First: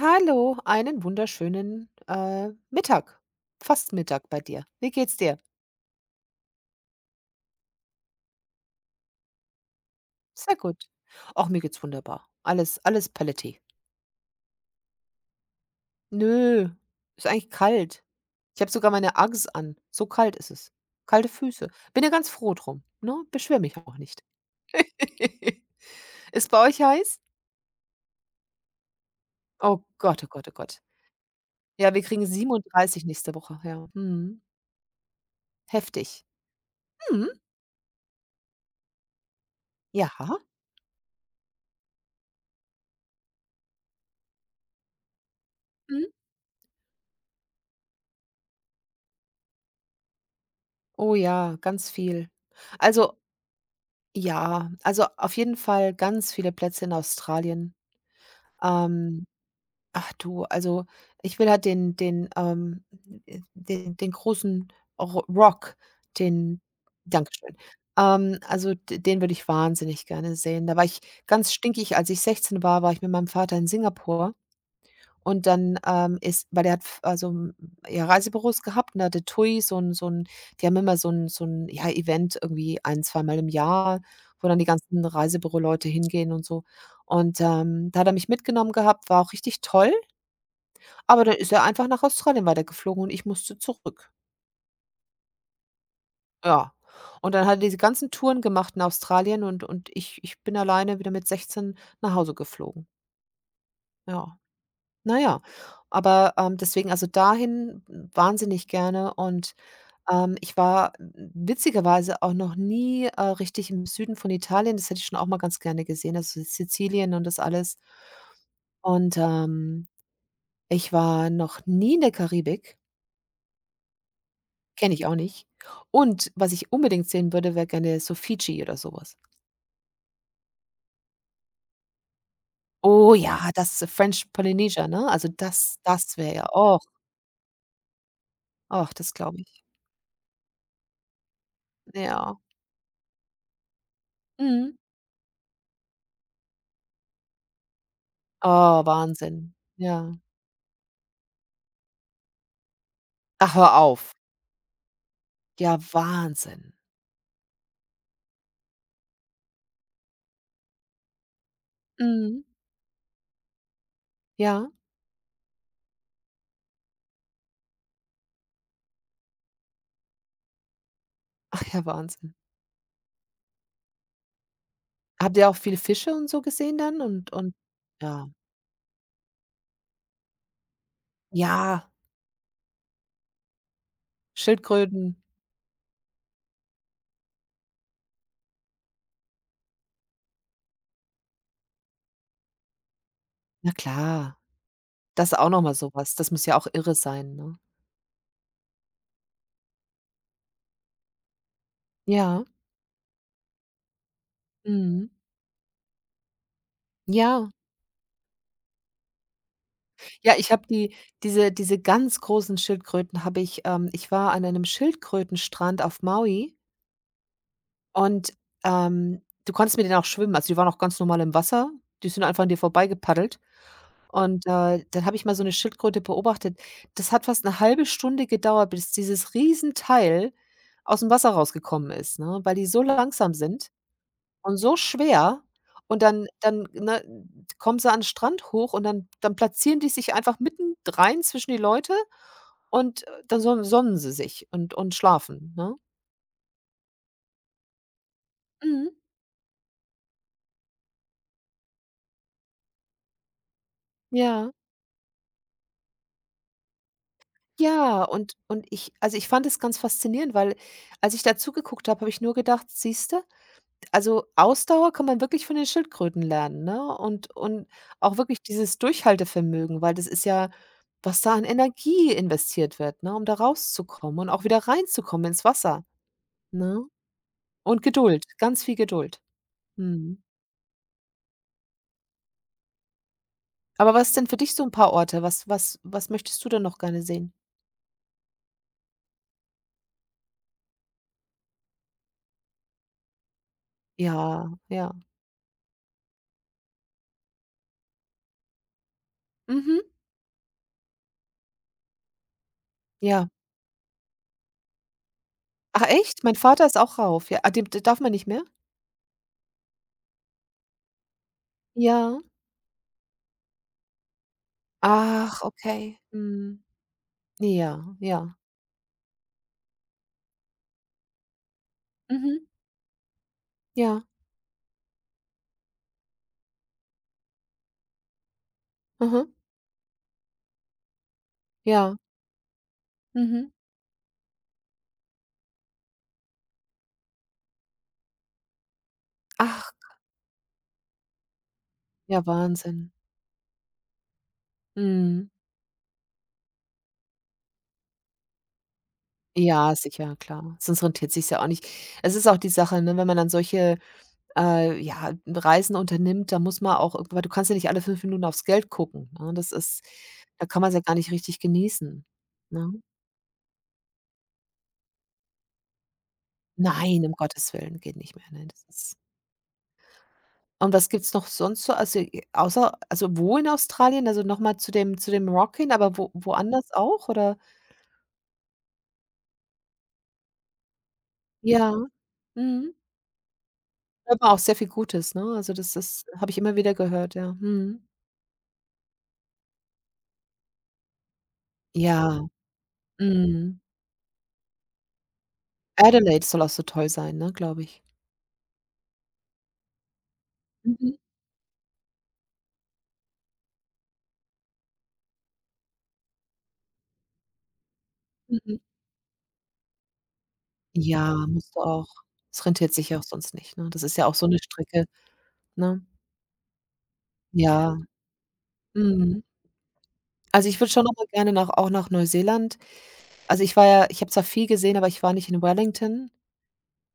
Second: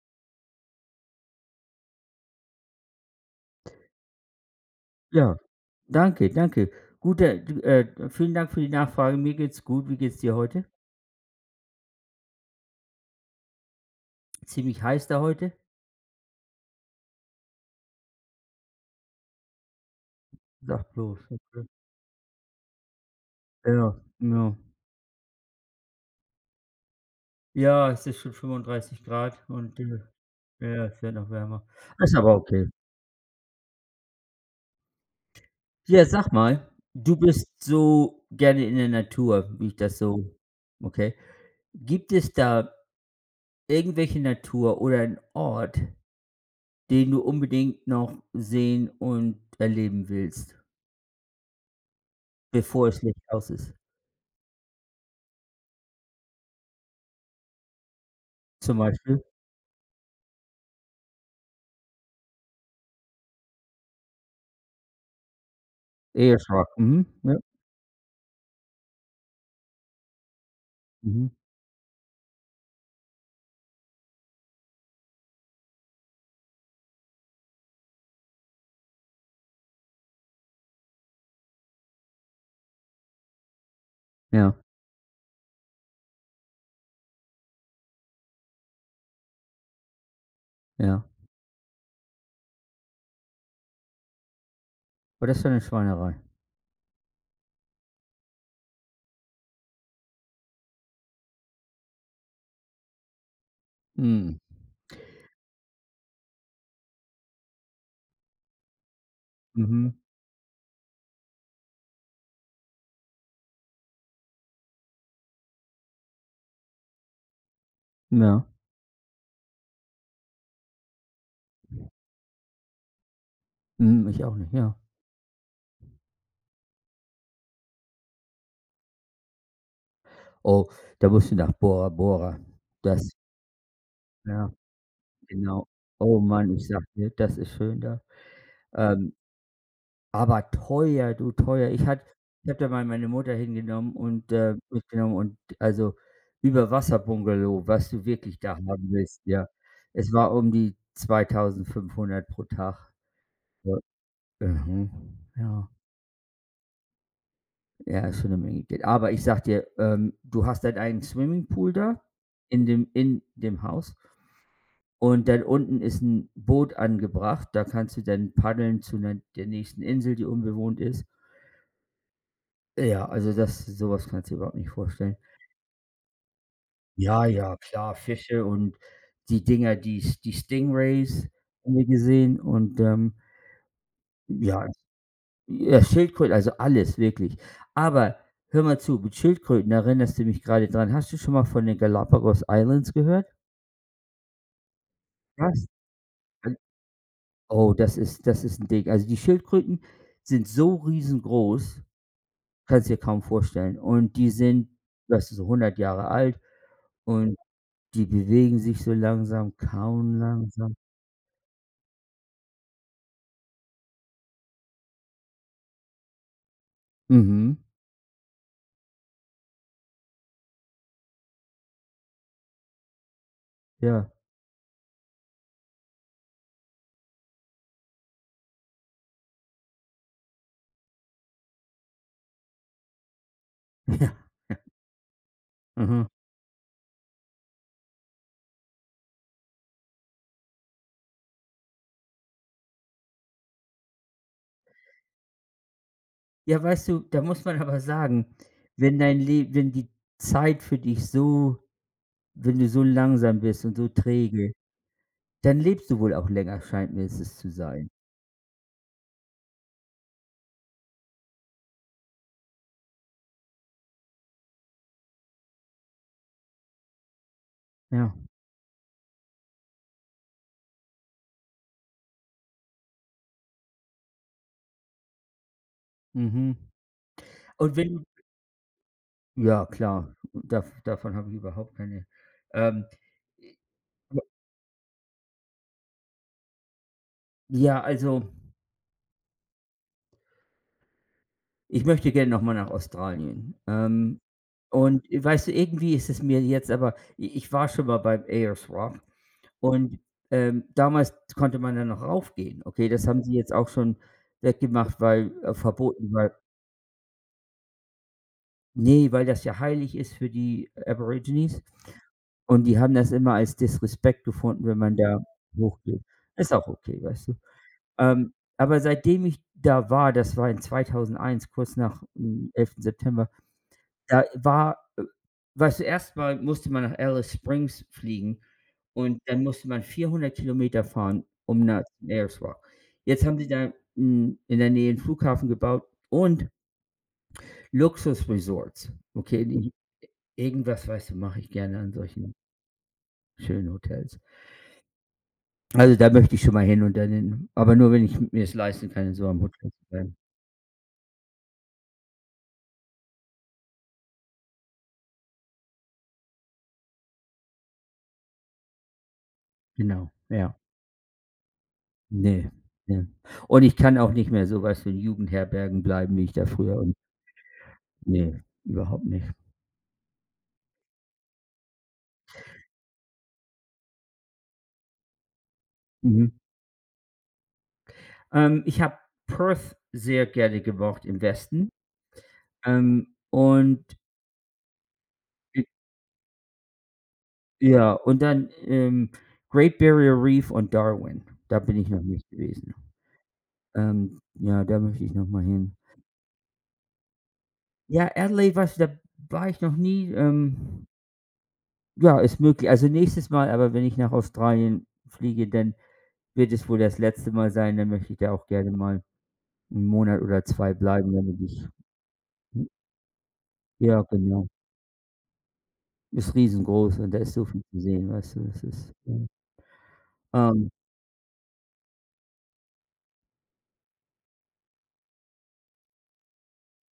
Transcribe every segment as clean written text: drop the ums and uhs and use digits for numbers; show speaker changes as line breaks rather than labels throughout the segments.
Hallo, einen wunderschönen, Mittag, fast Mittag bei dir. Wie geht's
Ja,
dir?
danke, danke. Guter, vielen Dank für die Nachfrage. Mir geht's gut. Wie geht's dir
Sehr
heute?
gut. Auch mir geht's wunderbar. Alles paletti.
Ziemlich heiß da heute?
Nö, ist eigentlich kalt. Ich habe sogar meine Uggs an. So kalt ist es.
Sag bloß.
Kalte
Okay.
Füße. Bin ja ganz froh drum, ne? Beschwere mich
Ja,
auch nicht.
ja.
Ist bei euch heiß?
Ja, es ist schon 35 Grad und
Oh Gott, oh Gott, oh Gott.
ja, es wird noch wärmer.
Ja, wir
Ist
kriegen
aber okay.
37 nächste Woche, ja. Mhm.
Ja,
Heftig.
sag mal, du
Mhm.
bist so gerne in der Natur, wie ich das
Ja.
so okay. Gibt es da irgendwelche Natur oder einen Ort,
Mhm.
den du unbedingt noch sehen und erleben willst,
Oh ja, ganz viel.
bevor es
Also
Licht aus ist?
Ja, also auf jeden Fall ganz viele Plätze in Australien.
Zum Beispiel?
Ähm, ach du, also ich will halt den großen Ro Rock, den.
Eheschlag. Mhm. Ja.
Dankeschön. Also d den würde ich wahnsinnig gerne sehen. Da war ich
Mhm.
ganz stinkig, als ich 16 war, war ich mit meinem Vater in Singapur. Und dann, ist, weil der hat f also, ja, Reisebüros gehabt, und da hatte TUI so ein, die haben immer so ein, ja, Event irgendwie ein zweimal im Jahr, wo
Ja,
dann die ganzen Reisebüroleute hingehen und so. Und, da hat er mich mitgenommen gehabt, war auch richtig toll,
ja.
aber dann ist er einfach nach Australien weitergeflogen und ich musste zurück.
Aber das ist ja 'ne Schweinerei.
Ja. Und dann hat er diese ganzen Touren gemacht in Australien, und ich bin alleine wieder mit 16 nach Hause geflogen. Ja.
Mhm.
Na ja, aber, deswegen also dahin wahnsinnig gerne, und,
Mhm.
ich war w witzigerweise auch noch nie, richtig im Süden von Italien. Das hätte ich schon auch mal ganz gerne gesehen, also Sizilien und das alles.
Ja.
Und, ich war noch nie in der Karibik,
Mhm, ich auch nicht, ja.
kenne ich auch nicht. Und was ich unbedingt sehen würde, wäre gerne so Fidschi oder sowas.
Oh, da musst du nach Bora Bora. Das
Oh ja, das French
ja,
Polynesia, ne? Also
genau.
das
Oh
wäre, ja.
Mann, ich
Oh,
sage dir, das ist schön da.
och, das
Ähm,
glaube ich.
aber teuer, du teuer.
Ja.
Ich habe da mal meine Mutter hingenommen und,
Mhm.
mitgenommen und also Überwasser-Bungalow, was du wirklich da
Oh,
haben willst, ja.
Wahnsinn.
Es
Ja.
war um die 2.500 pro Tag.
Ach, hör
Ja.
auf.
Mhm. Ja.
Ja, Wahnsinn.
Ja, ist schon eine Menge Geld. Aber ich sag dir, du hast deinen eigenen Swimmingpool da
Mhm.
in dem Haus
Ja.
und dann unten ist ein Boot angebracht. Da kannst du dann paddeln zu 'ner der nächsten Insel, die unbewohnt ist.
Ach ja, Wahnsinn.
Ja, also das sowas kannst du dir überhaupt nicht vorstellen.
Habt ihr auch viele Fische und so gesehen dann
Ja,
und und
ja, klar,
ja.
Fische und die Dinger, die Stingrays haben wir
Ja,
gesehen und, ja.
Schildkröten.
Ja, Schildkröten, also alles, wirklich. Aber hör mal zu, mit Schildkröten da erinnerst du mich gerade dran. Hast du schon mal von den Galapagos Islands gehört?
Na klar, das ist auch noch
Das
mal so was. Das muss ja
al
auch irre sein, ne?
Oh, das ist ein Ding. Also, die Schildkröten sind so riesengroß,
Ja,
kannst dir kaum vorstellen. Und die sind,
mhm.
weißt du, so 100 Jahre alt und
Ja.
die bewegen sich so langsam, kauen
Ja, ich habe
langsam.
die diese ganz großen Schildkröten habe ich, ich war an einem Schildkrötenstrand auf Maui
Mhm,
und, du konntest mit denen auch schwimmen. Also, die waren auch ganz normal im Wasser. Die sind einfach an dir vorbeigepaddelt.
ja,
Und, dann habe ich mal so eine Schildkröte beobachtet. Das hat fast eine halbe Stunde gedauert, bis dieses Riesenteil aus dem Wasser rausgekommen ist, ne, weil die so langsam sind
ja,
und so schwer, und
mhm.
dann, ne, kommen sie an den Strand hoch, und dann platzieren die sich einfach mitten rein zwischen die Leute und, dann sonnen sie sich und schlafen, ne?
Ja, weißt du, da muss man aber sagen,
Mhm.
wenn dein Leben, wenn die Zeit für dich so wenn du so langsam bist und so
Ja.
träge, dann lebst du wohl auch länger, scheint mir es zu sein.
Ja, und ich, also, ich fand es ganz faszinierend, weil, als ich da zugeguckt habe, habe ich nur gedacht: „Siehst du? Also, Ausdauer kann man wirklich von den Schildkröten lernen, ne? Und
Ja,
auch wirklich dieses Durchhaltevermögen, weil das ist ja, was da an Energie investiert wird, ne, um da rauszukommen und auch wieder reinzukommen ins Wasser,
mhm.
ne?
Und
Und
wenn
Geduld, ganz viel Geduld.
ja klar,
Mhm.
davon habe ich überhaupt keine ähm,
Aber was
j
denn für dich so ein paar Orte? Was was was möchtest du denn noch gerne sehen?
ja, also, ich möchte gerne noch mal nach Australien.
Ja, ja.
Und weißt du, irgendwie ist es mir jetzt aber i ich war schon mal beim Ayers Rock
Mhm.
und, damals konnte man da noch raufgehen. Okay, das haben
Ja.
sie jetzt auch schon weggemacht, weil
Ach
verboten,
echt? Mein
weil
Vater ist auch rauf. Ja, ah, dem, d darf man nicht mehr?
ne, weil das ja heilig ist für die Aborigines
Ja.
und die haben das immer als Disrespect gefunden, wenn man da
Ach, okay.
hochgeht. Ist
Mhm.
auch okay, weißt du?
Ja, ja.
Aber seitdem ich da war, das war in 2001, kurz nach
Mhm.
dem 11. September,
Ja.
da war weißt du, erst mal musste man nach Alice Springs fliegen und
Mhm.
dann musste man 400 Kilometer fahren, um nach
Ja,
zum Airstrip. Jetzt haben
mhm.
sie da 'n in der Nähe 'n Flughafen gebaut und Luxusresorts, okay?
Ach,
Irgendwas, weißt du, mache ich gerne an
ja,
solchen
Wahnsinn.
schönen Hotels.
Mhm.
Also, da möchte ich schon mal hin und dann in aber nur, wenn ich mir es leisten kann, in so einem Hotel
Ja,
zu
sicher,
bleiben.
klar. Sonst rentiert sich's ja auch nicht. Es ist auch die Sache, ne, wenn man dann solche, ja, Reisen unternimmt, da muss man auch, irgendw weil du kannst ja nicht alle 5 Minuten aufs Geld gucken, ne? Das ist,
Genau,
da
ja.
kann man es ja gar nicht richtig genießen,
Ne,
ne?
ne. Und ich kann auch nicht mehr so, weißt du, in Jugendherbergen bleiben, wie ich da früher und
Nein, um Gottes Willen, geht nicht mehr,
ne,
ne? Das ist,
überhaupt nicht.
und was gibt's noch sonst so, also, außer also, wo in Australien? Also, noch mal zu dem Rock, aber wo
Mhm.
woanders auch, oder?
Ich habe Perth sehr gerne gemocht im Westen,
Ja, mhm.
und
Hört man auch sehr viel Gutes, ne? Also,
j
das habe ich immer wieder gehört, ja. Mhm.
ja, und dann, Great Barrier Reef und Darwin. Da bin ich noch
Ja,
nicht gewesen.
mhm.
Ja, da möchte ich noch mal hin.
Adelaide soll auch so toll sein, ne, glaube ich.
Ja, Adelaide war's da war ich noch nie.
Mhm,
Ja, ist möglich. Also, nächstes Mal aber, wenn ich nach Australien fliege, dann wird es wohl das letzte Mal sein. Dann möchte ich da auch
mhm.
gerne mal 'n Monat oder 2 bleiben,
Ja,
damit
musst du
ich
auch. Es
hm,
rentiert sich ja auch sonst nicht, ne? Das ist
ja,
ja auch so 'ne
genau.
Strecke, ne?
Ist riesengroß und da ist so viel
Ja,
zu sehen, weißt du? Das ist,
mhm. Also, ich würde
ähm,
schon noch mal gerne nach, auch nach Neuseeland. Also, ich war ja, ich habe zwar viel gesehen, aber ich war nicht in Wellington,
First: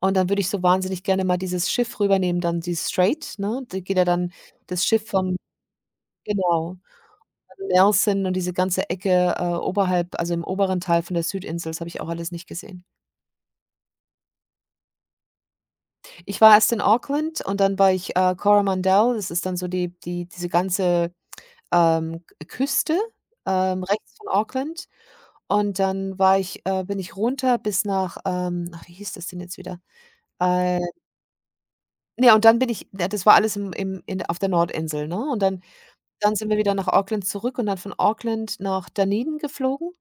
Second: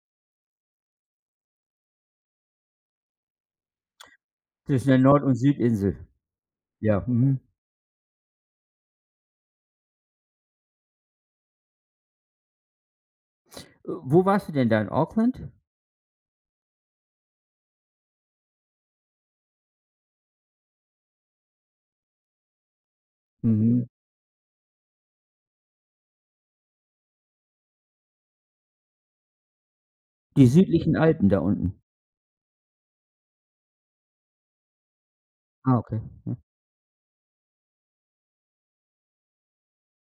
und dann würde ich so wahnsinnig gerne mal dieses Schiff rübernehmen, dann dieses Strait, ne? Da geht ja dann das
zwischen der
Schiff
Nord
von,
und Südinsel.
genau.
Ja, mhm.
Nelson und diese ganze Ecke, oberhalb, also im oberen Teil von der Südinsel, das habe ich auch alles nicht gesehen.
Wo warst du denn da? In Auckland?
Ich war erst in Auckland und dann war ich, Coromandel, das ist dann so diese ganze, K Küste,
Mhm.
rechts von Auckland. Und dann war ich bin ich runter bis nach, ach, wie hieß das denn jetzt wieder?
Die
Äh,
südlichen Alpen da unten.
ne, und dann bin ich, ja, das war alles im im in, auf der Nordinsel, ne? Und dann
Ah, okay.
dann
Ja.
sind wir wieder nach Auckland zurück und dann von Auckland nach Dunedin geflogen.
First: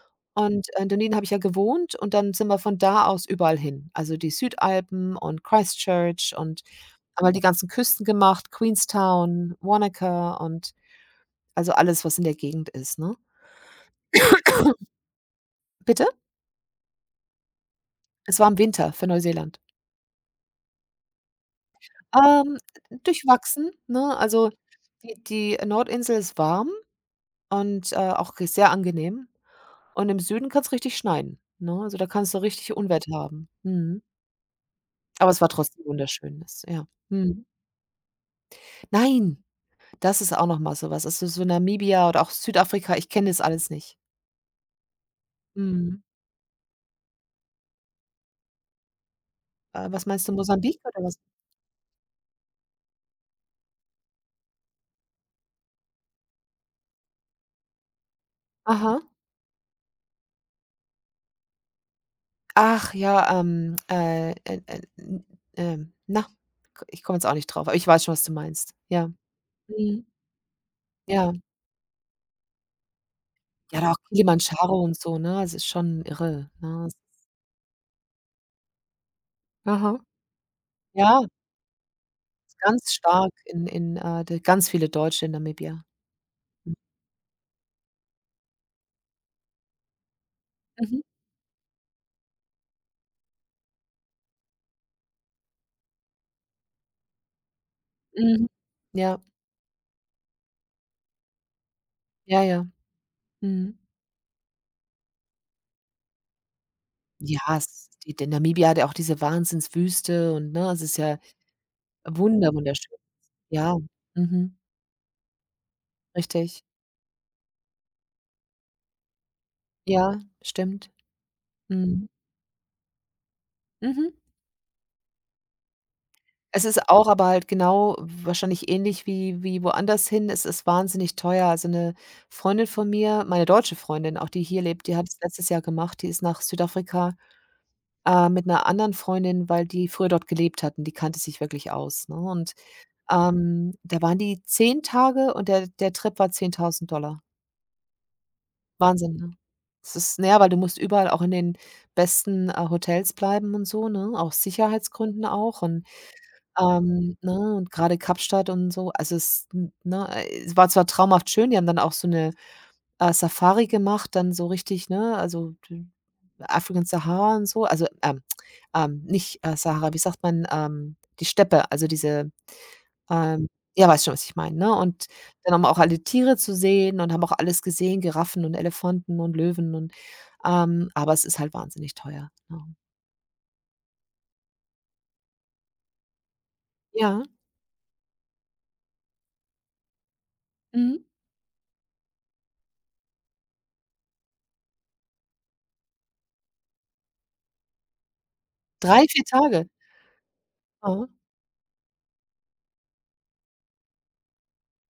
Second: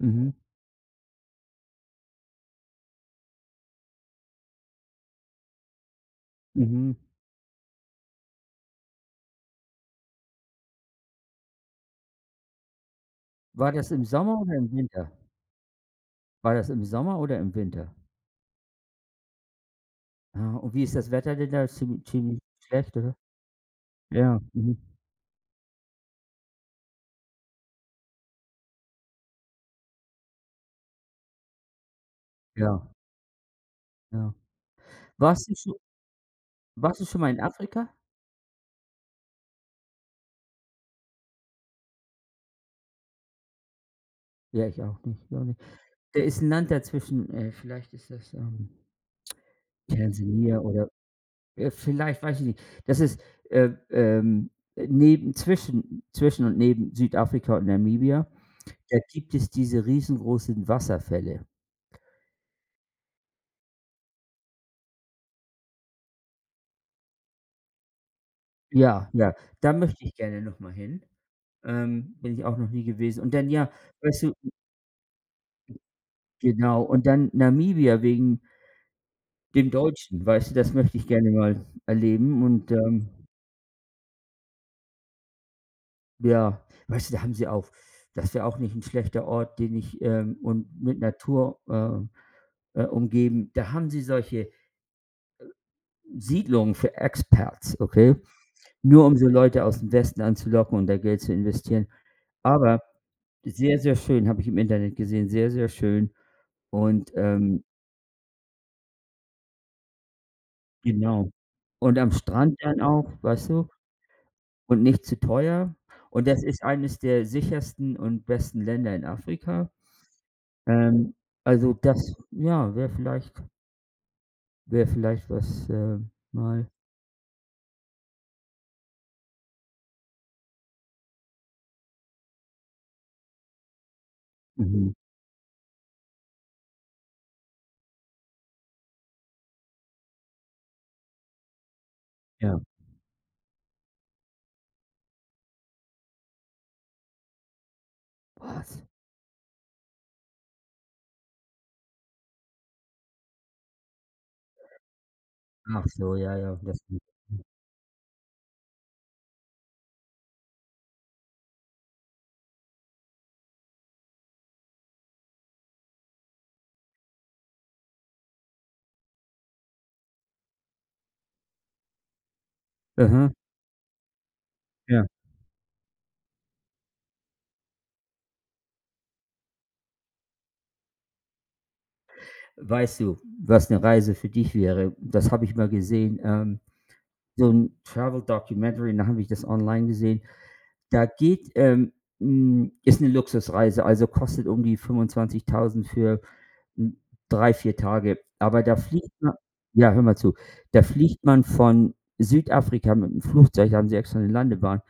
Mhm,
Und in Dunedin habe ich ja gewohnt, und dann sind wir von da aus überall hin. Also, die Südalpen und Christchurch und
mhm.
einmal die ganzen Küsten gemacht, Queenstown, Wanaka und also alles, was in der Gegend ist, ne?
War das im Sommer oder im Winter?
Bitte?
War das im Sommer oder im Winter?
Es war im Winter für Neuseeland.
Ah, und wie ist das Wetter denn da? Ziemlich ziemlich
Ähm,
schlecht, oder?
durchwachsen, ne?
Ja,
Also,
mhm,
die Nordinsel ist warm und, auch sehr angenehm. Und im Süden kann es richtig schneien, ne? Also, da kannst du richtig
ja,
Unwetter haben. Mhm.
ja.
Aber es war
Warst du schon?
trotzdem wunderschön, das, ja.
Warst du schon mal in
Mhm.
Afrika?
Nein. Das ist auch noch mal so was. Also, so Namibia oder auch Südafrika, ich kenne das alles nicht.
Ja, ich auch nicht, ich auch nicht.
Mhm.
Da ist ein Land dazwischen, vielleicht ist das,
Was meinst du,
Tansania
Mosambik
oder,
oder was?
vielleicht, weiß ich nicht. Das ist, äh, ähm, neben zwischen und neben Südafrika und Namibia, da
Aha.
gibt es diese riesengroßen Wasserfälle.
Ach ja, n na, k ich komme jetzt auch nicht drauf, aber ich weiß schon, was du meinst. Ja.
Ja, ja, da möchte
Mhm.
ich gerne noch mal hin.
Ja.
Bin ich auch noch nie gewesen. Und dann, ja,
Ja, da auch
weißt du,
Kilimandscharo und so, ne? Es ist schon irre,
genau,
ne?
und dann Namibia wegen dem
Aha.
Deutschen, weißt du, das möchte ich
Ja,
gerne mal erleben
ist
und,
ganz stark, in, de ganz viele Deutsche in Namibia.
ja,
Mhm.
weißt du, da haben sie auch das wäre auch nicht ein schlechter Ort, den ich, und mit
Mhm,
Natur, umgeben. Da haben sie solche Siedlungen für Expats, okay?
mhm.
Nur um
Ja,
so Leute aus dem Westen anzulocken und da Geld zu investieren.
ja, ja.
Aber
Mhm.
sehr, sehr schön, habe ich im Internet gesehen, sehr, sehr schön und,
Ja, es die der Namibia hat ja auch diese Wahnsinnswüste und, ne, es ist ja
genau. Und am
wunder
Strand dann
wunderschön.
auch, weißt du?
Ja, mhm,
Und nicht zu teuer. Und das ist
richtig.
eines der sichersten und besten Länder in Afrika.
Ja, stimmt.
Ähm, also
Mhm,
das, ja,
mhm.
wäre vielleicht was,
Es
mal
ist auch, aber halt genau, wahrscheinlich ähnlich wie woanders hin. Es ist wahnsinnig teuer. Also, 'ne Freundin von mir, meine deutsche Freundin, auch die hier lebt,
mhm,
die hat es letztes Jahr gemacht. Die ist nach Südafrika, mit 'ner anderen Freundin, weil die früher dort gelebt hatten. Die kannte sich wirklich aus, ne? Und,
ja.
da waren die 10 Tage, und der Trip war 10.000 Dollar.
Was?
Wahnsinn, ne? Es ist, na ja, weil du musst überall auch in den besten, Hotels bleiben und so, ne? Aus Sicherheitsgründen auch, und,
Ach so, ja, ja, das mhm.
ne, und grade Kapstadt und so. Also, es n ne, es war zwar traumhaft schön, die haben dann auch so 'ne, Safari gemacht, dann so richtig, ne, also, d African Sahara und so, also, nicht, Sahara, wie sagt man, die Steppe, also diese,
Mhm,
ähm, ja, weißt schon, was ich meine, ne? Und
ja.
dann haben wir auch alle Tiere zu sehen und haben auch alles gesehen, Giraffen und Elefanten und Löwen, aber es ist halt wahnsinnig teuer, ne?
Weißt du, was eine Reise für dich wäre? Das habe ich mal gesehen,
Ja,
so ein Travel Documentary, und da habe ich das online gesehen.
mhm.
Da geht, ist eine Luxusreise, also kostet um die 25.000 für, hm, 3, 4 Tage. Aber da
3,
fliegt
4
man
Tage.
ja, hör mal zu. Da
Aha,
fliegt man von Südafrika mit einem Flugzeug, da haben sie extra eine Landebahn,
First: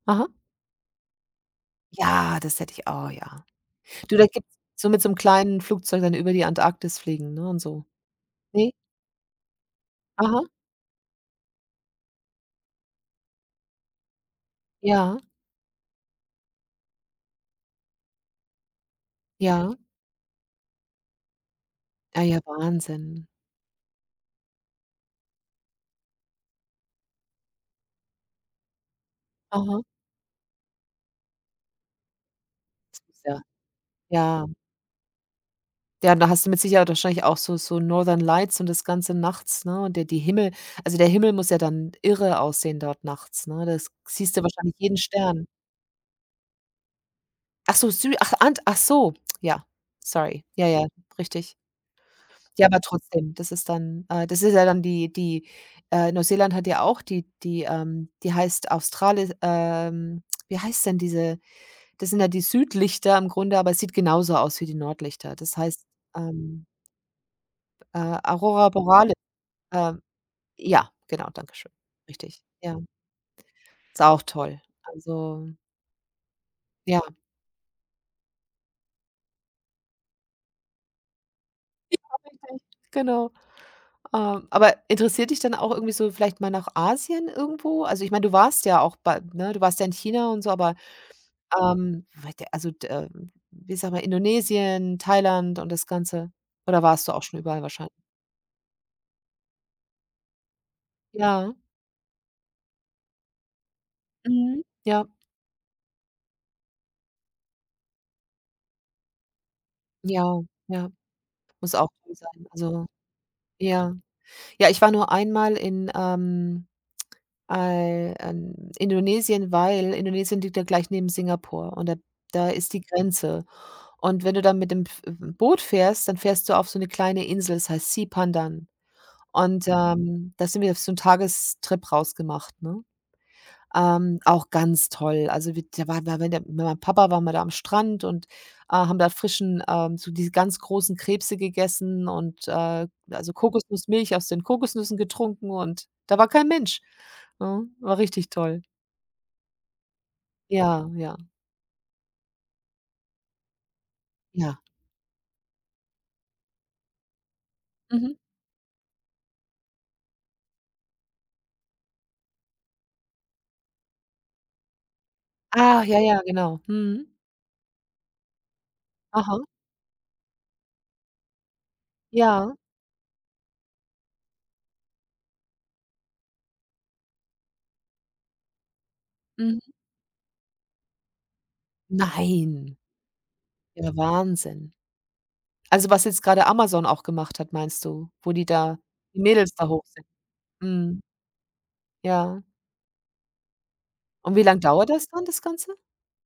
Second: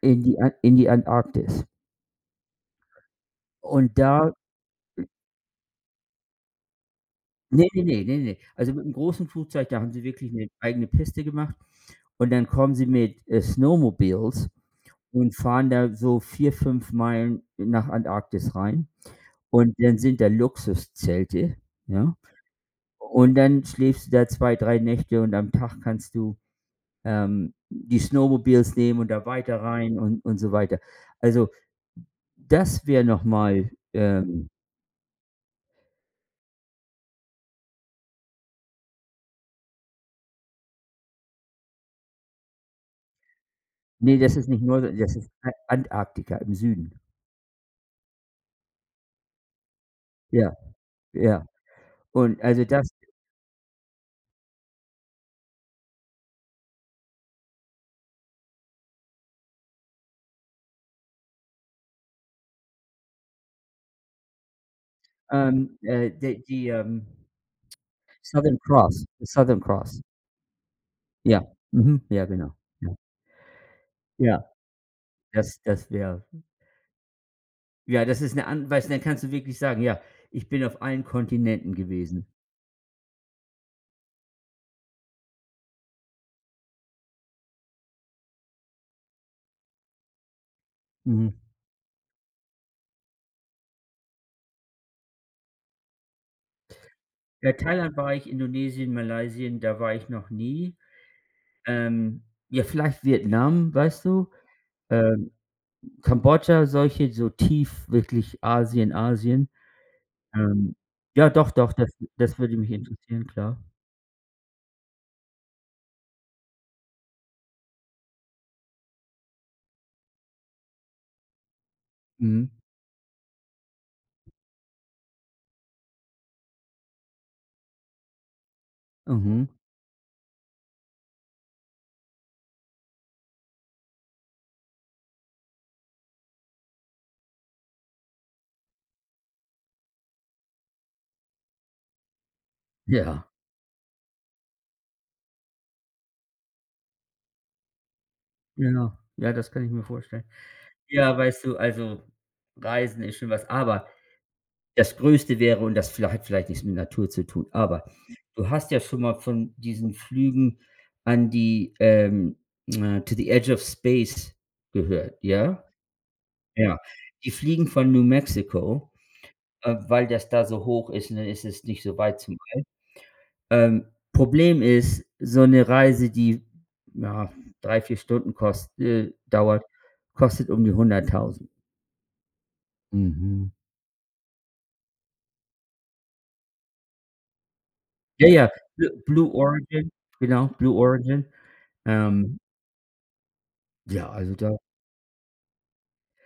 in
aha.
die An in die Antarktis.
Ja, das hätte ich, oh ja.
Und
Du, da
da
gibt's so, mit so 'nem kleinen Flugzeug dann über die Antarktis fliegen, ne, und
ne, ne,
so.
ne, ne, ne.
Ne?
Also, mit 'nem großen Flugzeug, da haben sie wirklich
Aha.
'ne eigene Piste gemacht und dann kommen sie mit, Snowmobiles
Ja,
und fahren da so 4, 5 Meilen nach Antarktis rein
ja.
und dann sind da Luxuszelte, ja?
Ah ja, Wahnsinn.
Und dann schläfst du da 2, 3 Nächte und am Tag kannst du, die Snowmobiles nehmen und da weiter
Aha.
rein und so weiter. Also, das
Das
wäre
ist,
noch
ja,
mal,
ja. Ja, da hast du mit Sicherheit wahrscheinlich auch so Northern Lights und das Ganze nachts, ne? Und der Himmel muss ja dann irre aussehen dort nachts, ne? Das
ne,
siehst
das
du
ist nicht
wahrscheinlich,
neu,
jeden
das ist
Stern.
A Antarktika im Süden.
Ach so, Sü ach, Ant ach so, ja, sorry.
Ja,
Ja, ja,
ja.
richtig.
Und also
Ja, aber
das,
trotzdem, das ist dann, das ist ja dann, die die Neuseeland hat ja auch die die heißt Australis, wie heißt denn diese, das sind ja die Südlichter im Grunde, aber es sieht genauso aus wie die Nordlichter. Das heißt,
d
ähm,
die, Southern
Aurora
Cross,
Borealis,
Southern
ähm
Cross.
ja, genau,
Ja,
Dankeschön.
mhm, ja,
Richtig,
genau.
ja.
Ja,
Ist auch
ja,
toll. Also,
das wäre
ja,
ja, das ist eine an weißt dann kannst du wirklich sagen: „Ja, ich bin auf allen Kontinenten gewesen.“
richtig, genau. Aber interessiert dich dann auch irgendwie so vielleicht mal nach Asien irgendwo? Also, ich meine, du warst ja in China und so, aber,
Mhm.
weit, also, d wie sage mal, Indonesien, Thailand und das Ganze? Oder warst du auch schon
Ja,
überall wahrscheinlich?
Thailand war ich, Indonesien, Malaysia, da war ich noch nie.
Ja,
Ähm, ja, vielleicht Vietnam, weißt du?
mhm, ja,
Ähm, Kambodscha, solche so tief wirklich Asien, Asien.
ja,
Ähm,
ja.
ja, doch, doch,
Muss auch
das
schön
das
sein.
würde mich
Also,
interessieren, klar.
ja. Ja, ich war nur einmal in, Ei Indonesien, weil Indonesien liegt ja gleich neben Singapur, und da, da
Mhm,
ist die Grenze. Und wenn du dann mit dem, F Boot fährst, dann fährst du auf so eine kleine Insel, das heißt Sipandang.
mhm.
Und, da sind wir auf so einen Tagestrip rausgemacht, ne? Auch ganz toll. Also, wir da waren wir wenn der, mit meinem Papa waren wir da am Strand und, haben da frischen, so diese ganz großen Krebse gegessen und,
Ja,
also, Kokosnussmilch aus den Kokosnüssen getrunken, und da war kein Mensch, ne? War richtig toll.
genau. Ja, das kann ich mir vorstellen.
Ja, ja,
Ja, weißt du, also Reisen ist schon was, aber
ja.
das Größte wäre und das vielleicht hat vielleicht nichts mit Natur zu tun, aber
Mhm.
du hast ja schon mal von diesen Flügen an die, to the edge of space gehört, ja?
Ah, ja, ja, genau.
Ja.
Mhm.
Die fliegen von New Mexico,
Aha.
weil das da so hoch ist und dann ist es nicht so weit zum
Ja.
Ähm, Problem ist, so eine Reise, die, ja, 3, 4 Stunden kost
Mhm.
dauert, kostet um die 100.000.
Nein.
Mhm.
Ja, Wahnsinn. Also, was jetzt gerade Amazon auch gemacht hat, meinst du,
Ja,
wo die
ja,
da
Bl
die
Blue
Mädels da hoch
Origin,
sind?
genau, Blue
Mhm.
Origin. Ähm,
Ja.
ja,
Und
also
wie
da
lang dauert das dann, das Ganze?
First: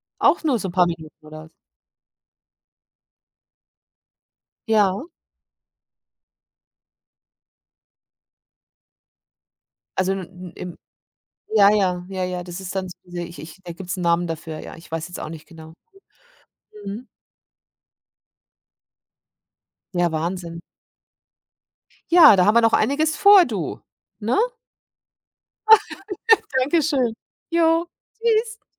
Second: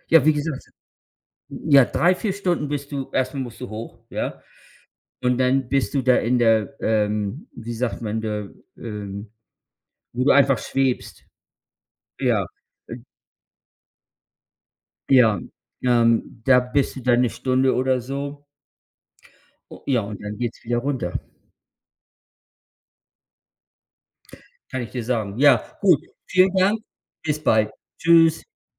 ja, wie
Auch nur so
gesagt,
'n paar Minuten oder was?
ja, 3, 4 Stunden bist du erstmal musst du hoch, ja?
Ja,
Und dann bist du da in der, wie sagt man, der, ähm
also n
wo du
n
einfach
im
schwebst.
ja, ja, ja, ja,
Ja,
das ist dann so,
äh,
diese ich ich da gibt's 'n Namen dafür, ja, ich weiß jetzt auch
ja,
nicht genau.
da
Mhm.
bist du dann eine Stunde oder so. O ja,
Ja,
und dann
Wahnsinn.
geht's wieder runter,
Ja, da haben wir noch einiges vor, du, ne?
kann ich dir sagen. Ja, gut, vielen Dank.
Dankeschön.
Bis bald.
Jo,
Tschüss.
tschüss.